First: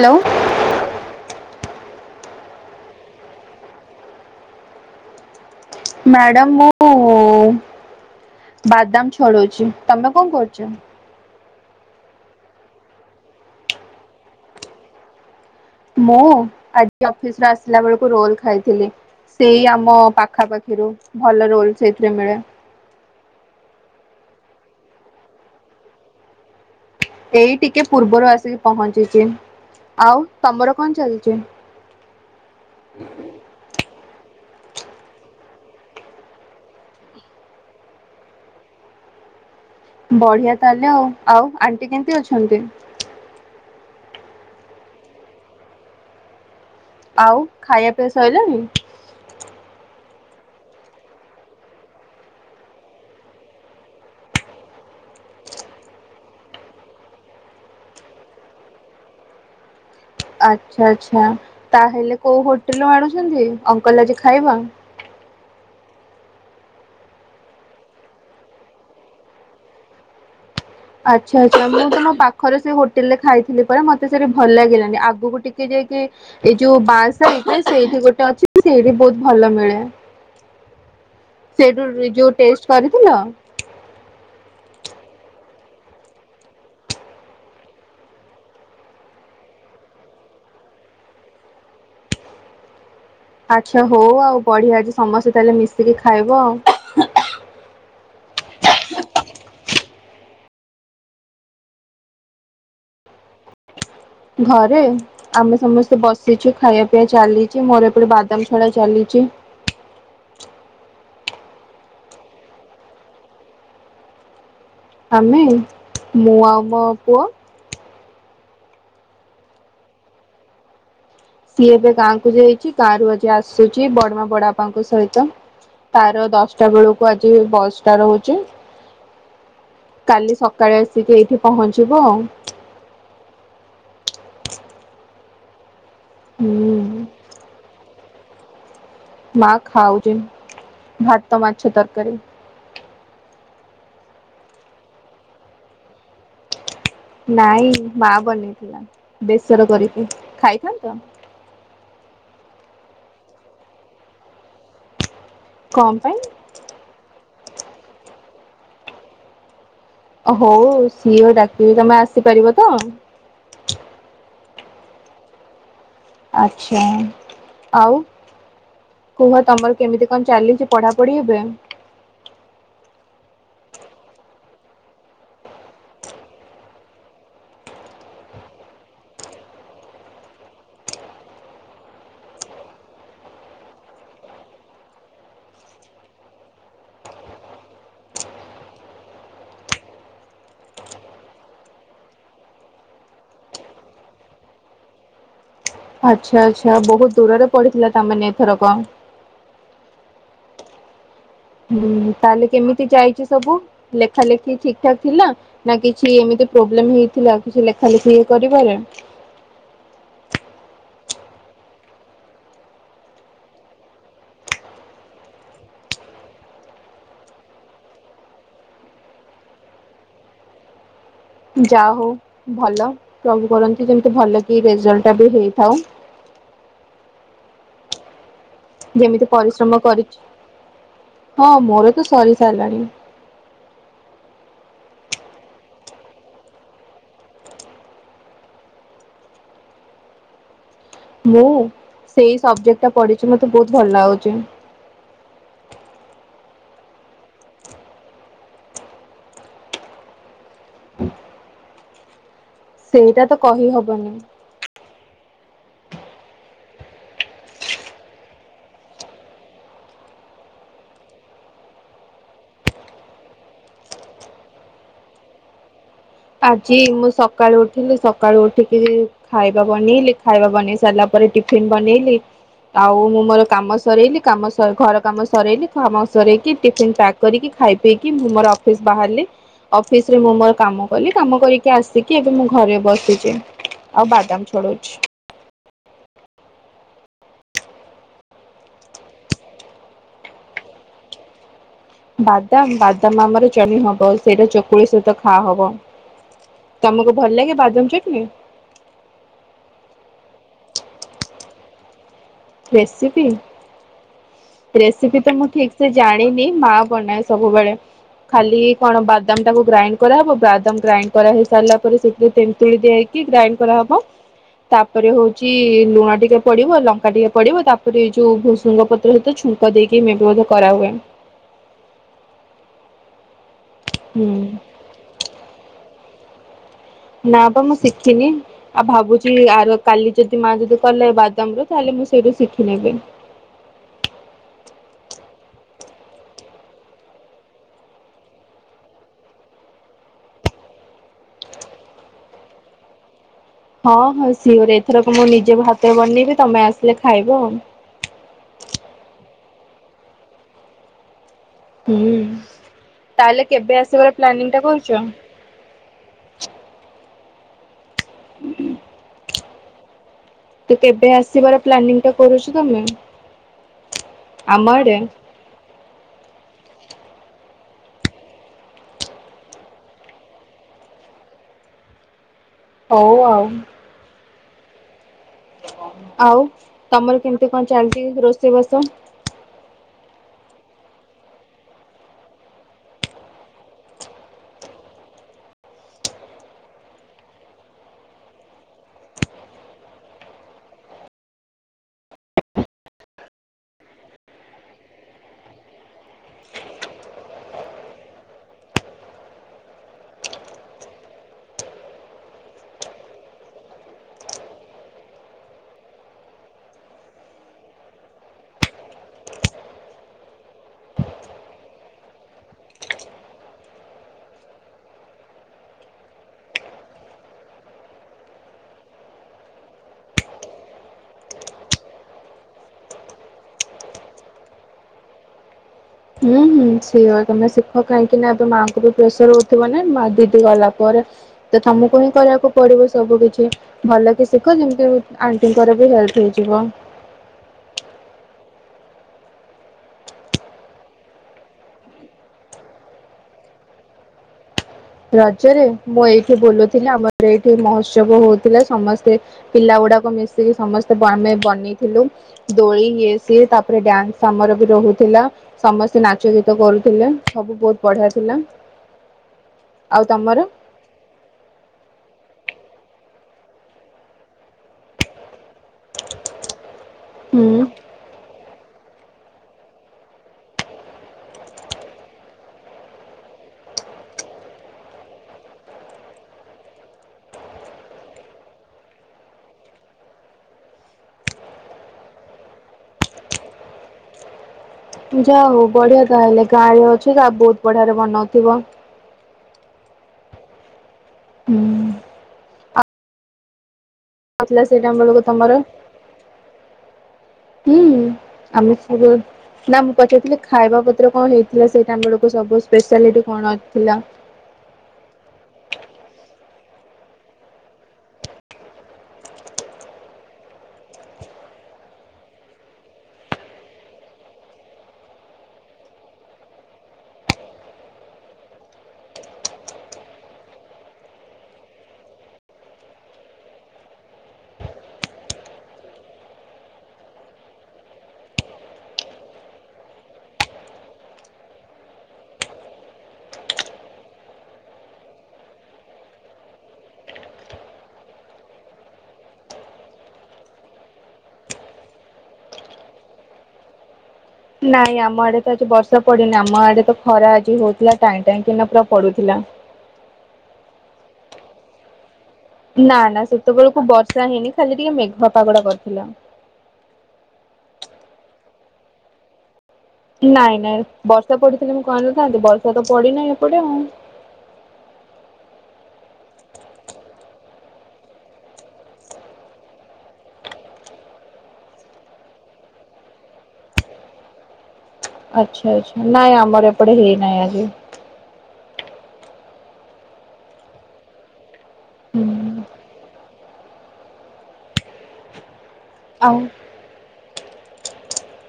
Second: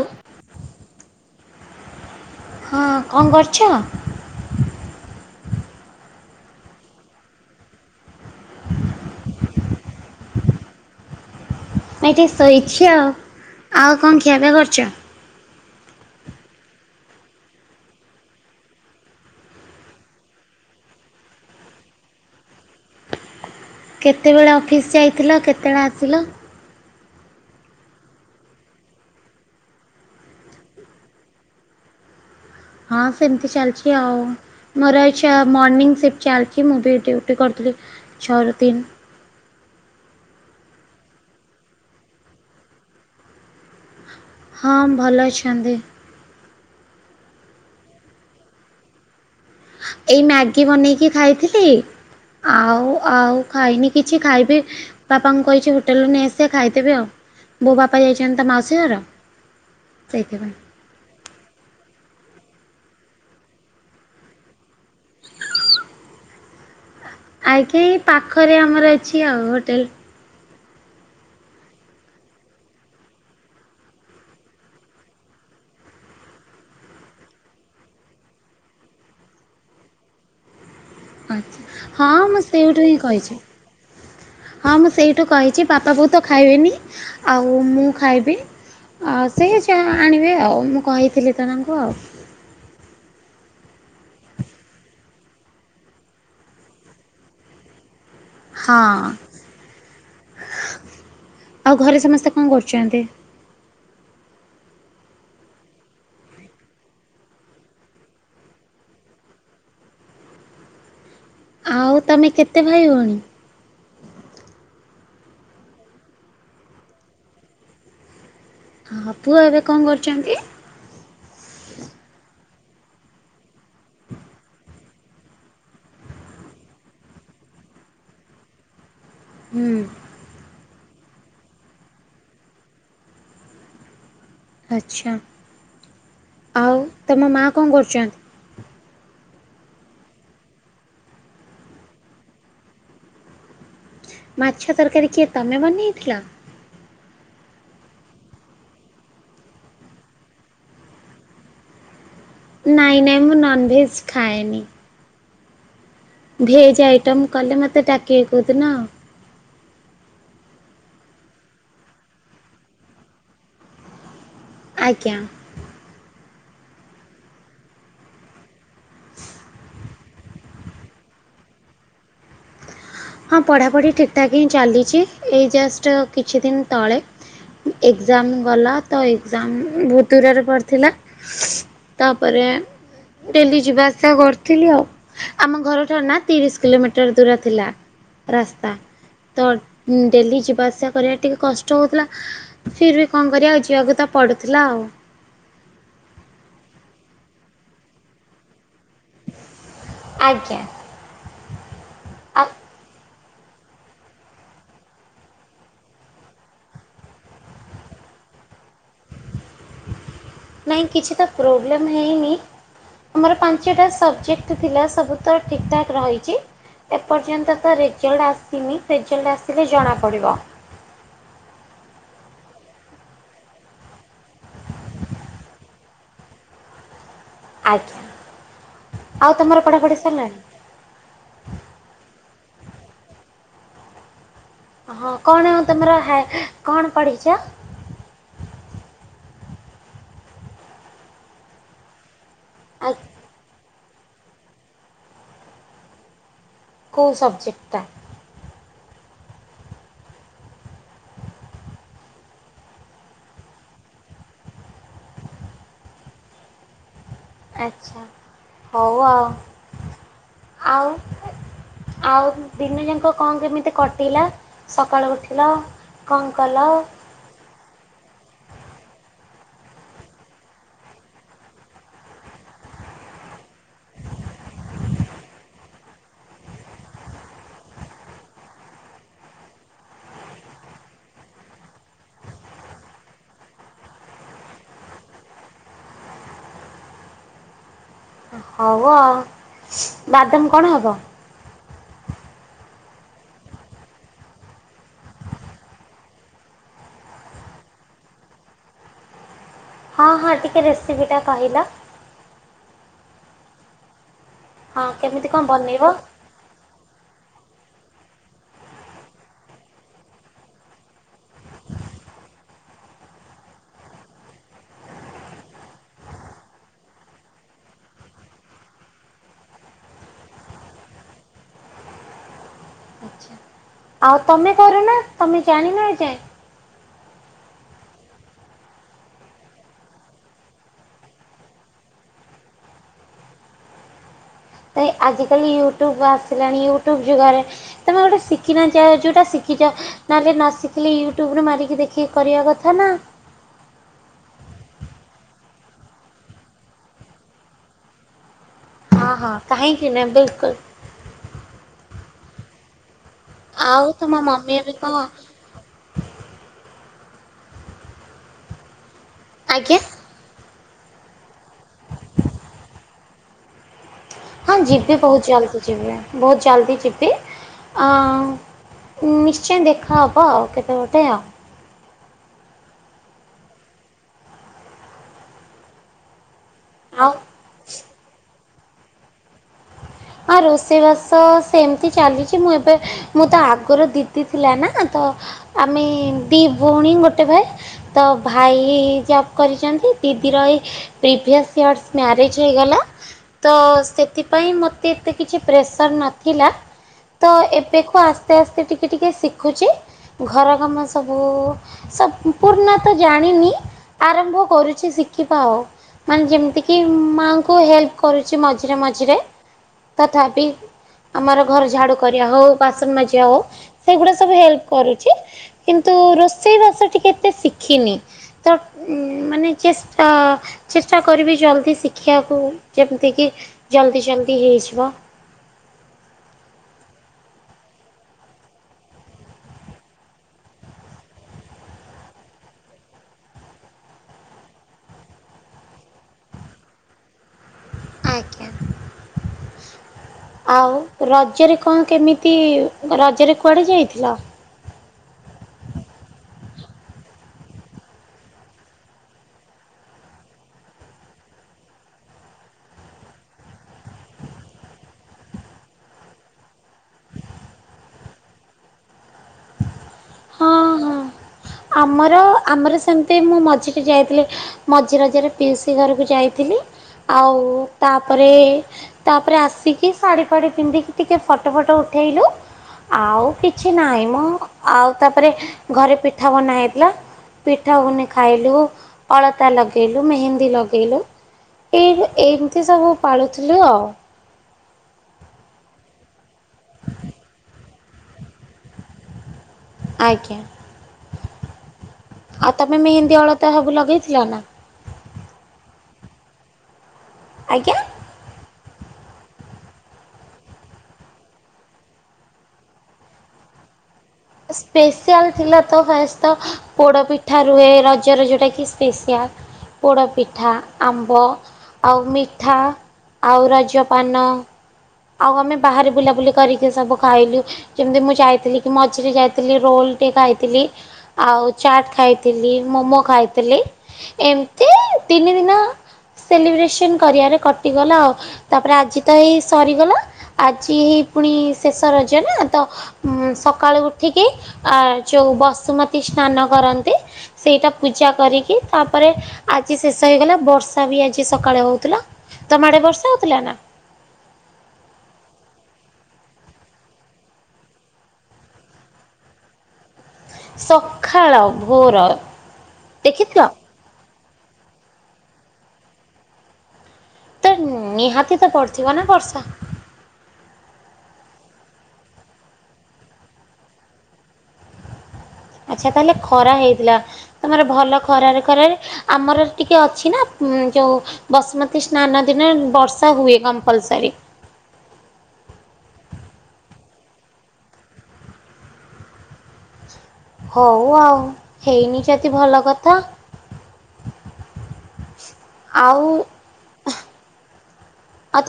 Hello. ହଁ କଣ କରୁଛ? ମ୍ୟାଡ଼ାମ ମୁଁ ବାଦାମ ଛଡଉଛି। ତମେ କଣ କରୁଛ? ଏ ଟିକି ଶୋଇଛିି ଆଉ। ଆଉ କଣ ଖିଆ ପିଆ କରିଚ? ମୁଁ ଆଜି ଅଫିସ ରୁ ଆସିଲା ବେଳକୁ ରୋଲ ଖାଇଥିଲି। ସେଇ ଆମ ପାଖାପାଖିରୁ ଭଲ ରୋଲ ସେଇଥିରେ ମିଳେ। କେତେବେଳେ ଅଫିସ୍ ଯାଇଥିଲ କେତେବେଳେ ଆସିଲ? ଏଇ ଟିକେ ପୂର୍ବରୁ ଆସିକି ପହଞ୍ଚିଛି। ଆଉ ତମର କଣ ଚାଲିଛି? ହଁ ସେମିତି ଚାଲିଛି ଆଉ। ମୋରଛ ମର୍ଣିଂ ସିଫ୍ଟ ଚାଲିଛି ମୁଁ ବି ଡ୍ୟୁଟି କରିଥିଲି ଛଅରୁ ତିନ। ବଢିଆ ତାହେଲେ ଆଉ ଆଉ ଆଣ୍ଟି କେମିତି ଅଛନ୍ତି? ହଁ ଭଲ ଅଛନ୍ତି। ଆଉ ଖାଇବା ପିଇବା ସରିଲଣିି? ଏଇ ମ୍ୟାଗି ବନେଇକି ଖାଇଥିଲି। ଆଉ ଆଉ ଖାଇନି କିଛି ଖାଇବି। ବାପାଙ୍କୁ କହିଛି ହୋଟେଲରୁୁ ନେଇ ଆସିବେ ଖାଇଦେବେ ଆଉ ବୋଉ ବାପା ଯାଇଛନ୍ତି ତା ମାଉସୀ ଘର। ସେଇଥି ପାଇଁ। ଆଚ୍ଛା ଆଚ୍ଛା ତାହେଲେ କୋଉ ହୋଟେଲରୁୁ ଆଣୁଛନ୍ତି ଅଙ୍କଲ ଆଜି ଖାଇବା? ଆଜ୍ଞା ଏଇ ପାଖରେ ଆମର ଅଛି ଆଉ ହୋଟେଲ। ଆଛା ଆଛା ମୁଁ ତୁମ ପାଖରେ ସେ ହୋଟେଲ ରେ ଖାଇଥିଲି ପରା ମତେ ସେଠି ଭଲ ଲାଗିଲାନି। ଆଗକୁ ଟିକେ ଯାଇକି ଏଇ ଯୋଉ ବାର ସାଇଟ ରେ ସେଇଠି ଗୋଟେ ଅଛି ସେଇଠି ବହୁତ ଭଲ ମିଳେ। ସେଇଠୁ ଆଚ୍ଛା ହଁ ଯୋଉ ମୁଁ ଟେଷ୍ଟ ସେଇଠୁ ହିଁ କରିଥିଲ? କହିଛି। ହଁ ମୁଁ ସେଇଠୁ କହିଛି ବାପା ବୋଉ ତ ଖାଇବେନି ଆଉ ମୁଁ ଖାଇବି। ଆ ସେ ଯାହା ଆଣିବେ ଆଉ ମୁଁ କହିଥିଲି ତ ତାଙ୍କୁ ଆଉ। ଆଛା ହଉ ଆଉ ବଢିଆ ଅଜି ସମସ୍ତେ ତାହେଲେ ମିଶିକି ଖାଇବ ଆଉ। ହଁ ଆଉ ଘରେ ସମସ୍ତେ କଣ କରୁଛନ୍ତି? ଘରେ। ଆମେ ସମସ୍ତେ ବସିଛୁ ଖାଇବା ପିଇବା ଚାଲିଚି, ମୋର ଏପଟେ ବାଦାମ ଛାଡା ଚାଲିଛି। ଆଉ ତମେ କେତେ ଭାଇ ଭଉଣୀ? ଆମେ ମୁଁ ଆଉ ମୋ ପୁଅ। ହଁ ପୁଅ ଏବେ କଣ କରୁଛନ୍ତି? ସିଏ ଏବେ ଗାଁକୁ ଯାଇଛି ଗାଁରୁ ଆଜି ଆସୁଛି ବଡମା ବଡ ବାପାଙ୍କ ସହିତ। ତାର ଦଶଟା ବେଳକୁ ଆଜି ବଶଟା ରହୁଛି। ହୁଁ। କାଲି ସକାଳେ ଆସିକି ଏଇଠି ପହଞ୍ଚିବ ଆଉ। ଆଚ୍ଛା। ହୁଁ ଆଉ ତମ ମା କଣ କରୁଛନ୍ତି? ମା ଖାଉଛି ଭାତ ମାଛ ତରକାରୀ। ମାଛ ତରକାରୀ କିଏ ତମେ ବନେଇଥିଲ? ନାଇଁ ମା ବନେଇଥିଲା ବେସର କରିକି। ଖାଇଥାନ୍ତ? ନାଇଁ ନାଇଁ ମୁଁ ନନଭେଜ ଖାଏନି। କଁ ପାଇଁ? ଭେଜ୍ ଆଇଟମ୍ କଲେ ମୋତେ ଡାକିବେ କୁ ଦିନ। ହଉ ସିଏ ଡାକିବି। ତମେ ଆସିପାରିବ ତ? ଆଜ୍ଞା। ଆଛା ଆଉ କୁହ ତମର କେମିତି କଁ ଚାଲିଚି ପଢା ପଢି ଏବେ? ହଁ ପଢାପଢି ଠିକ୍ ଠାକ୍ ହିଁ ଚାଲିଛି ଏଇ ଜଷ୍ଟ କିଛି ଦିନ ତଳେ ଏଗ୍ଜାମ ଗଲା ତ ଏଗ୍ଜାମ ବୋହୁତ ଦୂରରେ ପଡିଥିଲା। ତାପରେ ଡେଲି ଯିବା ଆସିବା କରୁଥିଲି ଆଉ ଆମ ଘରଠାରୁ ନା ତିରିଶ କିଲୋମିଟର ଦୂର ଥିଲା। ରାସ୍ତା ତ ଡେଲି ଉଁ ଯିବା ଆସିବା କରିବା ଟିକେ କଷ୍ଟ ହଉଥିଲା। ଫିର୍ ବି କଁ କରିବା ଆଉ ଯିଆକୁ ତ ପଡୁଥିଲା ଆଉ। ଆଚ୍ଛା ଆଚ୍ଛା ବୋହୁତ ଦୂରରେ ପଡିଥିଲା ତା ମାନେ ଏଥରକ। ଆଜ୍ଞା। ହୁଁ ଆଉ ତାହେଲେ କେମିତି ଯାଇଛି ସବୁ ଲେଖା ଲେଖି ଠିକ୍ ଠାକ୍ ଥିଲା? ନା କିଛି ଏମିତି ପ୍ରୋବ୍ଲେମ ହେଇଥିଲା କିଛି ଲେଖା ଲେଖି କରିବାରେ। ନାଇଁ କିଛି ତ ପ୍ରୋବ୍ଲେମ୍ ହେଇନି। ଆମର ପାଞ୍ଚେଟା ସବଜେକ୍ଟ ଥିଲା ସବୁ ତ ଠିକ୍ ଠାକ୍ ରହିଚି। ଏ ପର୍ଯ୍ୟନ୍ତ ତ ରେଜଲ୍ଡ ଆସିନି ରେଜଲ୍ଡ ଆସିଲେ ଜଣାପଡିବ। ଯା ହଉ ଭଲ ପ୍ରଭୁ କରନ୍ତି ଯେମତି ଭଲ କି ରେଜଲ୍ଟ ଟା ବି ହେଇଥାଉ। ଆଜ୍ଞା। ଯେମିତି ଆଉ ତମର ପରିଶ୍ରମ ପଢ଼ାପଢ଼ି କରିଚ୍ ସରିଲାଣି ହଁ ମୋର ତ ସରି ସାରିଲାଣି। ହଁ କଣ ଆଉ ତମର ହା କଣ ପଢିଛ? ମୁଁ ସେଇ ସବଜେକ୍ଟଟା ଆଉ ପଢିଛି ମତେ ବୋହୁତ ଭଲ ଲାଗୁଛି। କୋଉ ସବଜେକ୍ଟଟା? ସେଇଟା ତ କହି ହବନି। ଆଚ୍ଛା ହଉ ଆଉ। ଆଉ ଆଉ ଦିନ ଯାକଁ କଁ କେମିତି କଟିଲା? ସକାଳୁ ଉଠିଲ କଣ କଲ ଆଜି ହଁ ମୁଁ ସକାଳୁ ଉଠିଲି ସକାଳୁ ଉଠିକି ଖାଇବା ବନେଇଲି ଖାଇବା ବନେଇ ସାରିଲା ପରେ ଟିଫିନ୍ ବନେଇଲି। ଆଉ ମୁଁ ମୋର କାମ ସରେଇଲି କାମ ସ ଘର କାମ ସରେଇଲି ଖାମ ସରେଇକି ଟିଫିନ ପ୍ୟାକ୍ କରିକି ଖାଇ ପିଇକି ମୁଁ ମୋର ଅଫିସ ବାହାରିଲି ଅଫିସରେ ମୁଁ ମୋର କାମ ଗଲି କାମ କରିକି ଆସିକି ଏବେ ମୁଁ ଘରେ ବସିଚି ଆଉ ବାଦାମ୍ ଛଡଉଛି। ହଉ ଅଉ। ବାଦାମ୍ କଣ ହବ? ବାଦାମ୍ ବାଦାମ୍ ଆମର ଚନି ହବ ସେଇଟା ଚକୁଳି ସହିତ ଖା ହବ। ତମୁକୁ ଭଲ ଲାଗେ ବାଦାମ୍ ଚଟନୀ? ହଁ ହଁ ଟିକେ ରେସିପିଟା କହିଲ। ରେସିପି। ହଁ ରେସିପି କେମିତି ତ କଣ ମୁଁ ଠିକ୍ ବନେଇବ? ସେ ଜାଣିନି ମା ବନାଏ ସବୁବେଳେ। ଖାଲି କଣ ବାଦାମଟାକୁ ଗ୍ରାଇଣ୍ଡ କରାହେବ ବାଦାମ ଗ୍ରାଇଣ୍ଡ କରା ହେଇ ସାରିଲା ପରେ ସେଥିରେ ତେନ୍ତୁଳି ଦିଆ ହେଇ କି ଗ୍ରାଇଣ୍ଡ କରାହବ। ତାପରେ ହଉଚି ଲୁଣ ଟିକେ ପଡିବ ଲଙ୍କା ଟିକେ ପଡିବ ତାପରେ ଏଇ ଯୋଉ ଭୃସୁଙ୍ଗ ପ ତ୍ର ସହିତ ଛୁଙ୍କ ଦେଇକି ମେ ବି ବୋଧେ କରାହୁଏ। ଆଛା ଆଉ ହୁଁ ତମେ କରୁନ ତମେ ଜାଣିନ ଏ ଯାଏଁ। ନା ତ ମୁଁ ଶିଖିନି। ଆଉ ଭାବୁଚି ଆରେ କାଲି ଯଦି ମା ଯଦି କଲେ ବାଦାମରେ ତାହେଲେ ମୁଁ ସେଇଠୁ ଶିଖି ନେବି। ଏ ଆଜିକାଲି ୟୁଟ୍ୟୁବ ଆସିଲାଣି ୟୁଟ୍ୟୁବ ଯୁଗରେ ତମେ ଗୋଟେ ଶିଖିନ ଯାଏଁ ଯୋଉଟା ଶିଖିଛ ନହେଲେ ନ ଶିଖିଲେ ୟୁଟ୍ୟୁବରେ ମାରିକି ଦେଖିକି କରିଆ କଥା ନା। ହଁ ହଁ ସିଓର ଏଥରକ ମୁଁ ନିଜେ ମୋ ହାତରେ ବନେଇବି ତମେ ଆସିଲେ ଖାଇବ ଆଉ। ହଁ ହଁ କହିଁକି ନାଁ ବିଲକୁଲ୍ ହୁଁ ତାହେଲେ କେବେ ଆଉ ଆସିବାର ତମ ମମି ପ୍ଲାନିଂଟା ଏବେ କଣ କରୁଚ? [inaudible] ଆଜ୍ଞା ତୁ କେବେ ଆସିବାର ପ୍ଲାନିଂଟା କରୁଛ ତମେ? ହଁ ଆମ ଯିବି ଆଡେ ବହୁତ ଜଲଦି ଯିବି, ବହୁତ ଜଲଦି ଯିବି, ଆ ନିଶ୍ଚୟ ଦେଖାହେବ ଆଉ କେବେ ଗୋଟେ ଆଉ ହଉ ଆଉ ଆଉ ଆଉ ତମର କେମତି କଣ ଚାଲିଛି ରୋଷେଇବାସ? ହଁ ରୋଷେଇବାସ ସେମିତି ଚାଲିଛି, ମୁଁ ଏବେ ମୁଁ ତ ଆଗରୁ ଦିଦି ଥିଲା ନା, ତ, ଆମେ ଦି ଭଉଣୀ ଗୋଟେ ଭାଇ ତ ଭାଇ ଜବ୍ କରିଛନ୍ତି, ଦିଦି ରହି ପ୍ରିଭିଅସ୍ ଇୟର୍ସ ମ୍ୟାରେଜ ହେଇଗଲା, ତ ସେଥି ପାଇଁ ମୋତେ ଏତେ କିଛି ପ୍ରେସର୍ ନଥିଲା ତ ଏବେକୁୁ ଆସ୍ତେ ଆସ୍ତେ ଟିକେ ଟିକେ ଶିଖୁଛି ଘର କାମ ସବୁ ସମ୍ପୂର୍ଣ୍ଣ ତ ଜାଣିନି, ଆରମ୍ଭ କରୁଛି ଶିଖିବା ଆଉ ମାନେ ଯେମିତିକି ମାଆଙ୍କୁ ହେଲ୍ପ କରୁଛି ମଝିରେ ମଝିରେ ତଥାପି ଆମର ଘର ଝାଡ଼ୁ କରିବା ହଉ, ବାସନ ମାଜିବା ହଉ, ସେଗୁଡ଼ା ସବୁ ହେଲ୍ପ କରୁଛି କିନ୍ତୁ ରୋଷେଇବାସ ଟିକେ ଏତେ ଶିଖିନି। ତ ମାନେ ଚେଷ୍ଟା ଚେଷ୍ଟା କରିବି ଜଲ୍ଦି ଶିଖିଆକୁ, ଯେମିତିକି ଜଲ୍ଦି ଜଲ୍ଦି ହେଇଯିବ ହୁଁ ହୁଁ ସିଓର୍ ତମେ ଶିଖ କାହିଁକି ନା ଏବେ ମାଆଙ୍କୁ ବି ପ୍ରେସର ହଉଥିବ ନା ମା ଦିଦି ଗଲା ପରେ ତ ତମକୁ ହିଁ କରିବାକୁ ପଡିବ ସବୁ କିଛି ଭଲ କି ଶିଖ ଯେମିତି ଆଣ୍ଟିଙ୍କର ବି ହେଲ୍ପ ହେଇଯିବ। ଆଜ୍ଞା ଆଉ ରଜରେ କଣ କେମିତି? ରଜରେ କୁଆଡ଼େ ଯାଇଥିଲ? ରଜରେ ମୁଁ ଏଇଠି ବୁଲୁଥିଲି, ଆମର ଏଇଠି ମହୋତ୍ସବ ହଉଥିଲା ସମସ୍ତେ ପିଲାଗୁଡାକ ମିଶିକି ସମସ୍ତେ ଆମେ ବନେଇଥିଲୁ। ଦୋଳି ଇଏ ସିଏ, ତାପରେ ଡ୍ୟାନ୍ସ ଆମର ବି ରହୁଥିଲା। ସମସ୍ତେ ନାଚ ଗୀତ କରୁଥିଲେ ସବୁ ବହୁତ ବଢିଆ ଥିଲା ଆଉ ତମର? ହଁ ହଁ। ଆମର ଆମର ସେମିତି ମୁଁ ମଝିିରେ ଯାଇଥିଲି ମଝି ରଜରେ ପିଉସି ଘରକୁ ଯାଇଥିଲି, ଆଉ ହୁଁ ତାପରେ, ତାପରେ ଆସିକି ଶାଢ଼ୀ ଫାଢ଼ୀ ପିନ୍ଧିକି ଟିକେ ଫଟୋ ଫଟୋ ଉଠାଇଲେ। ଆଉ କିଛି ନାହିଁ ମ, ଆଉ ତାପରେ ଘରେ ପିଠା ବନା ହେଇଥିଲା। ପିଠା ବନେଇ ଖାଇଲୁ, ଅଳତା ଲଗେଇଲୁ, ମେହେନ୍ଦୀ ଲଗେଇଲୁ ଏହ ଏମିତି ସବୁ ପାଳୁଥିଲୁ ଆଉ ଯା ହଉ ବଢିଆ ତାହଲେ, ଗାଁରେ ଅଛ ବହୁତ ବଢିଆରେ ବନଉଥିବ? ଆଜ୍ଞା। ଆଉ ତମେ ମେହେନ୍ଦୀ ଅଳତା ସବୁ ଲଗେଇଥିଲ? ନା ସେଇଟାମ ବେଳକୁ ତମର ଆଜ୍ଞା। ହୁଁ ଆମେ ସୁର ନା ମୁଁ ପଚାରଥିଲି ଖାଇବା ପତ୍ର କଣ ହେଇଥିଲା, ସେଇଟା ଆମ ସବୁ ସ୍ପେଶାଲିଟି କଣ ଥିଲା? ସ୍ପେସିଆଲ୍ ଥିଲା ତ, ଫାଷ୍ଟ ତ ପୋଡ଼ପିଠା ରୁହେ, ରଜରେ ଯୋଉଁଟାକି ସ୍ପେଶଆଲ। ପୋଡ଼ପିଠା, ଆମ୍ବ ଆଉ ମିଠା ଆଉ ରଜପାନ। ଆଉ ଆମେ ବାହାରେ ବୁଲାବୁଲି କରିକି ସବୁ ଖାଇଲୁ। ଯେମିତି ମୁଁ ଯାଇଥିଲି କି, ମଝିରେ ଯାଇଥିଲି, ରୋଲ ଟେ ଖାଇଥିଲି। ଆଉ ଚାଟ୍ ଖାଇଥିଲି, ମୋମୋ ଖାଇଥିଲି। ଏମତି ତିନି ଦିନ ସେଲିବ୍ରେସନ୍ କରିବାରେ କଟିଗଲା ଆଉ, ତାପରେ ଆଜି ତ ଏଇ ସରିଗଲା, ଆଜି ହେଇ ପୁଣି ଶେଷ ରଜ ନା ତ ଉ ସକାଳୁ ଉଠିକି ଆ ଯୋଉ ବସୁମତୀ ସ୍ନାନ କରନ୍ତି। ସେଇଟା ପୂଜା କରିକି ତାପରେ ଆଜି ଶେଷ ହେଇଗଲା ବର୍ଷା ବି ଆଜି ସକାଳେ ହଉଥିଲା ତମ ଆଡେ ବର୍ଷା ହଉଥିଲା ନା? ନାଇଁ ଆମ ଆଡେ ତ ଆଜି ବର୍ଷା ପଡିନି ଆମ ଆଡେ ତ ଖରା ଆଜି ହଉଥିଲା ଟାଇଁ ଟାଇଁ କି ନା ପୁରା ପଡୁଥିଲା। ସଖାଳ ଭୋର ନା ନା ଦେଖିଥିଲ? ସେତେବେଳକୁ ବର୍ଷା ହେଇନି ଖାଲି ଟିକେ ମେଘୁଆ ପାଗ ଟା କରିଥିଲା। ତ ନିହାତି ତ ପଡିଥିବ ନା ବର୍ଷା? ନାଇଁ ନାଇଁ ବର୍ଷା ପଡିଥିଲେ ମୁଁ କହିନଥାନ୍ତି ବର୍ଷା ତ ପଡିନାହିଁ ଏପଟେ ଆଉ। ଆଚ୍ଛା ତାହେଲେ ଖରା ହେଇଥିଲା ତମର ଭଲ ଖରାରେ ଖରାରେ ଆମର ଟିକେ ଅଛି ନା ମ୍ ଯୋଉ ବସୁମତୀ ସ୍ନାନ ଦିନ ବର୍ଷା ହୁଏ କମ୍ପଲସରୀ। ଆଚ୍ଛା ଆଚ୍ଛା ନାଇଁ ଆମର ଏପଟେ ହେଇନାହିଁ ଆଜି। ହଉ ଆଉ ହେଇନି ଯଦି ଭଲ ହୁଁ କଥା। [inaudible] ଆଉ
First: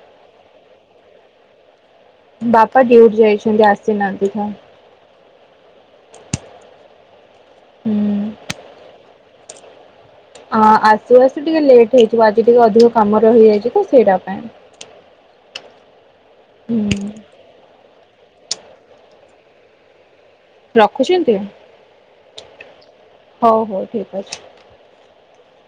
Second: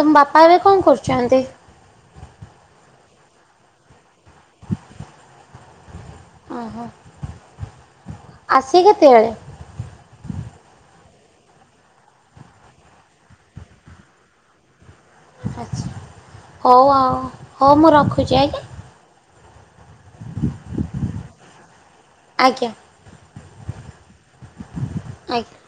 ତମ ବାପା ଏବେ କଣ କରୁଚନ୍ତି? ବାପା ଡିୟୁଟି ଯାଇଚନ୍ତି ଆସିନାହାନ୍ତି [unintelligible] ଅ ହ ଆସିବେ କେତେବେଳେ? ଅଁ ଆସୁ ଆସୁ ଟିକେ ଲେଟ୍ ହେଇଯିବ ଆଜି ଟିକେ ଅଧିକ କାମ ରହିଯାଇସଚି ତ ସେଇଟା ପାଇଁ। ଆଛା ହଉ ହୁଁ ଆଉ ହଉ ମୁଁ ରଖୁଛି ଆଜ୍ଞା। ହ [inaudible] ରଖୁଚନ୍ତି ହଉ ହଉ ଠିକ ଅଛି। ଆଜ୍ଞା।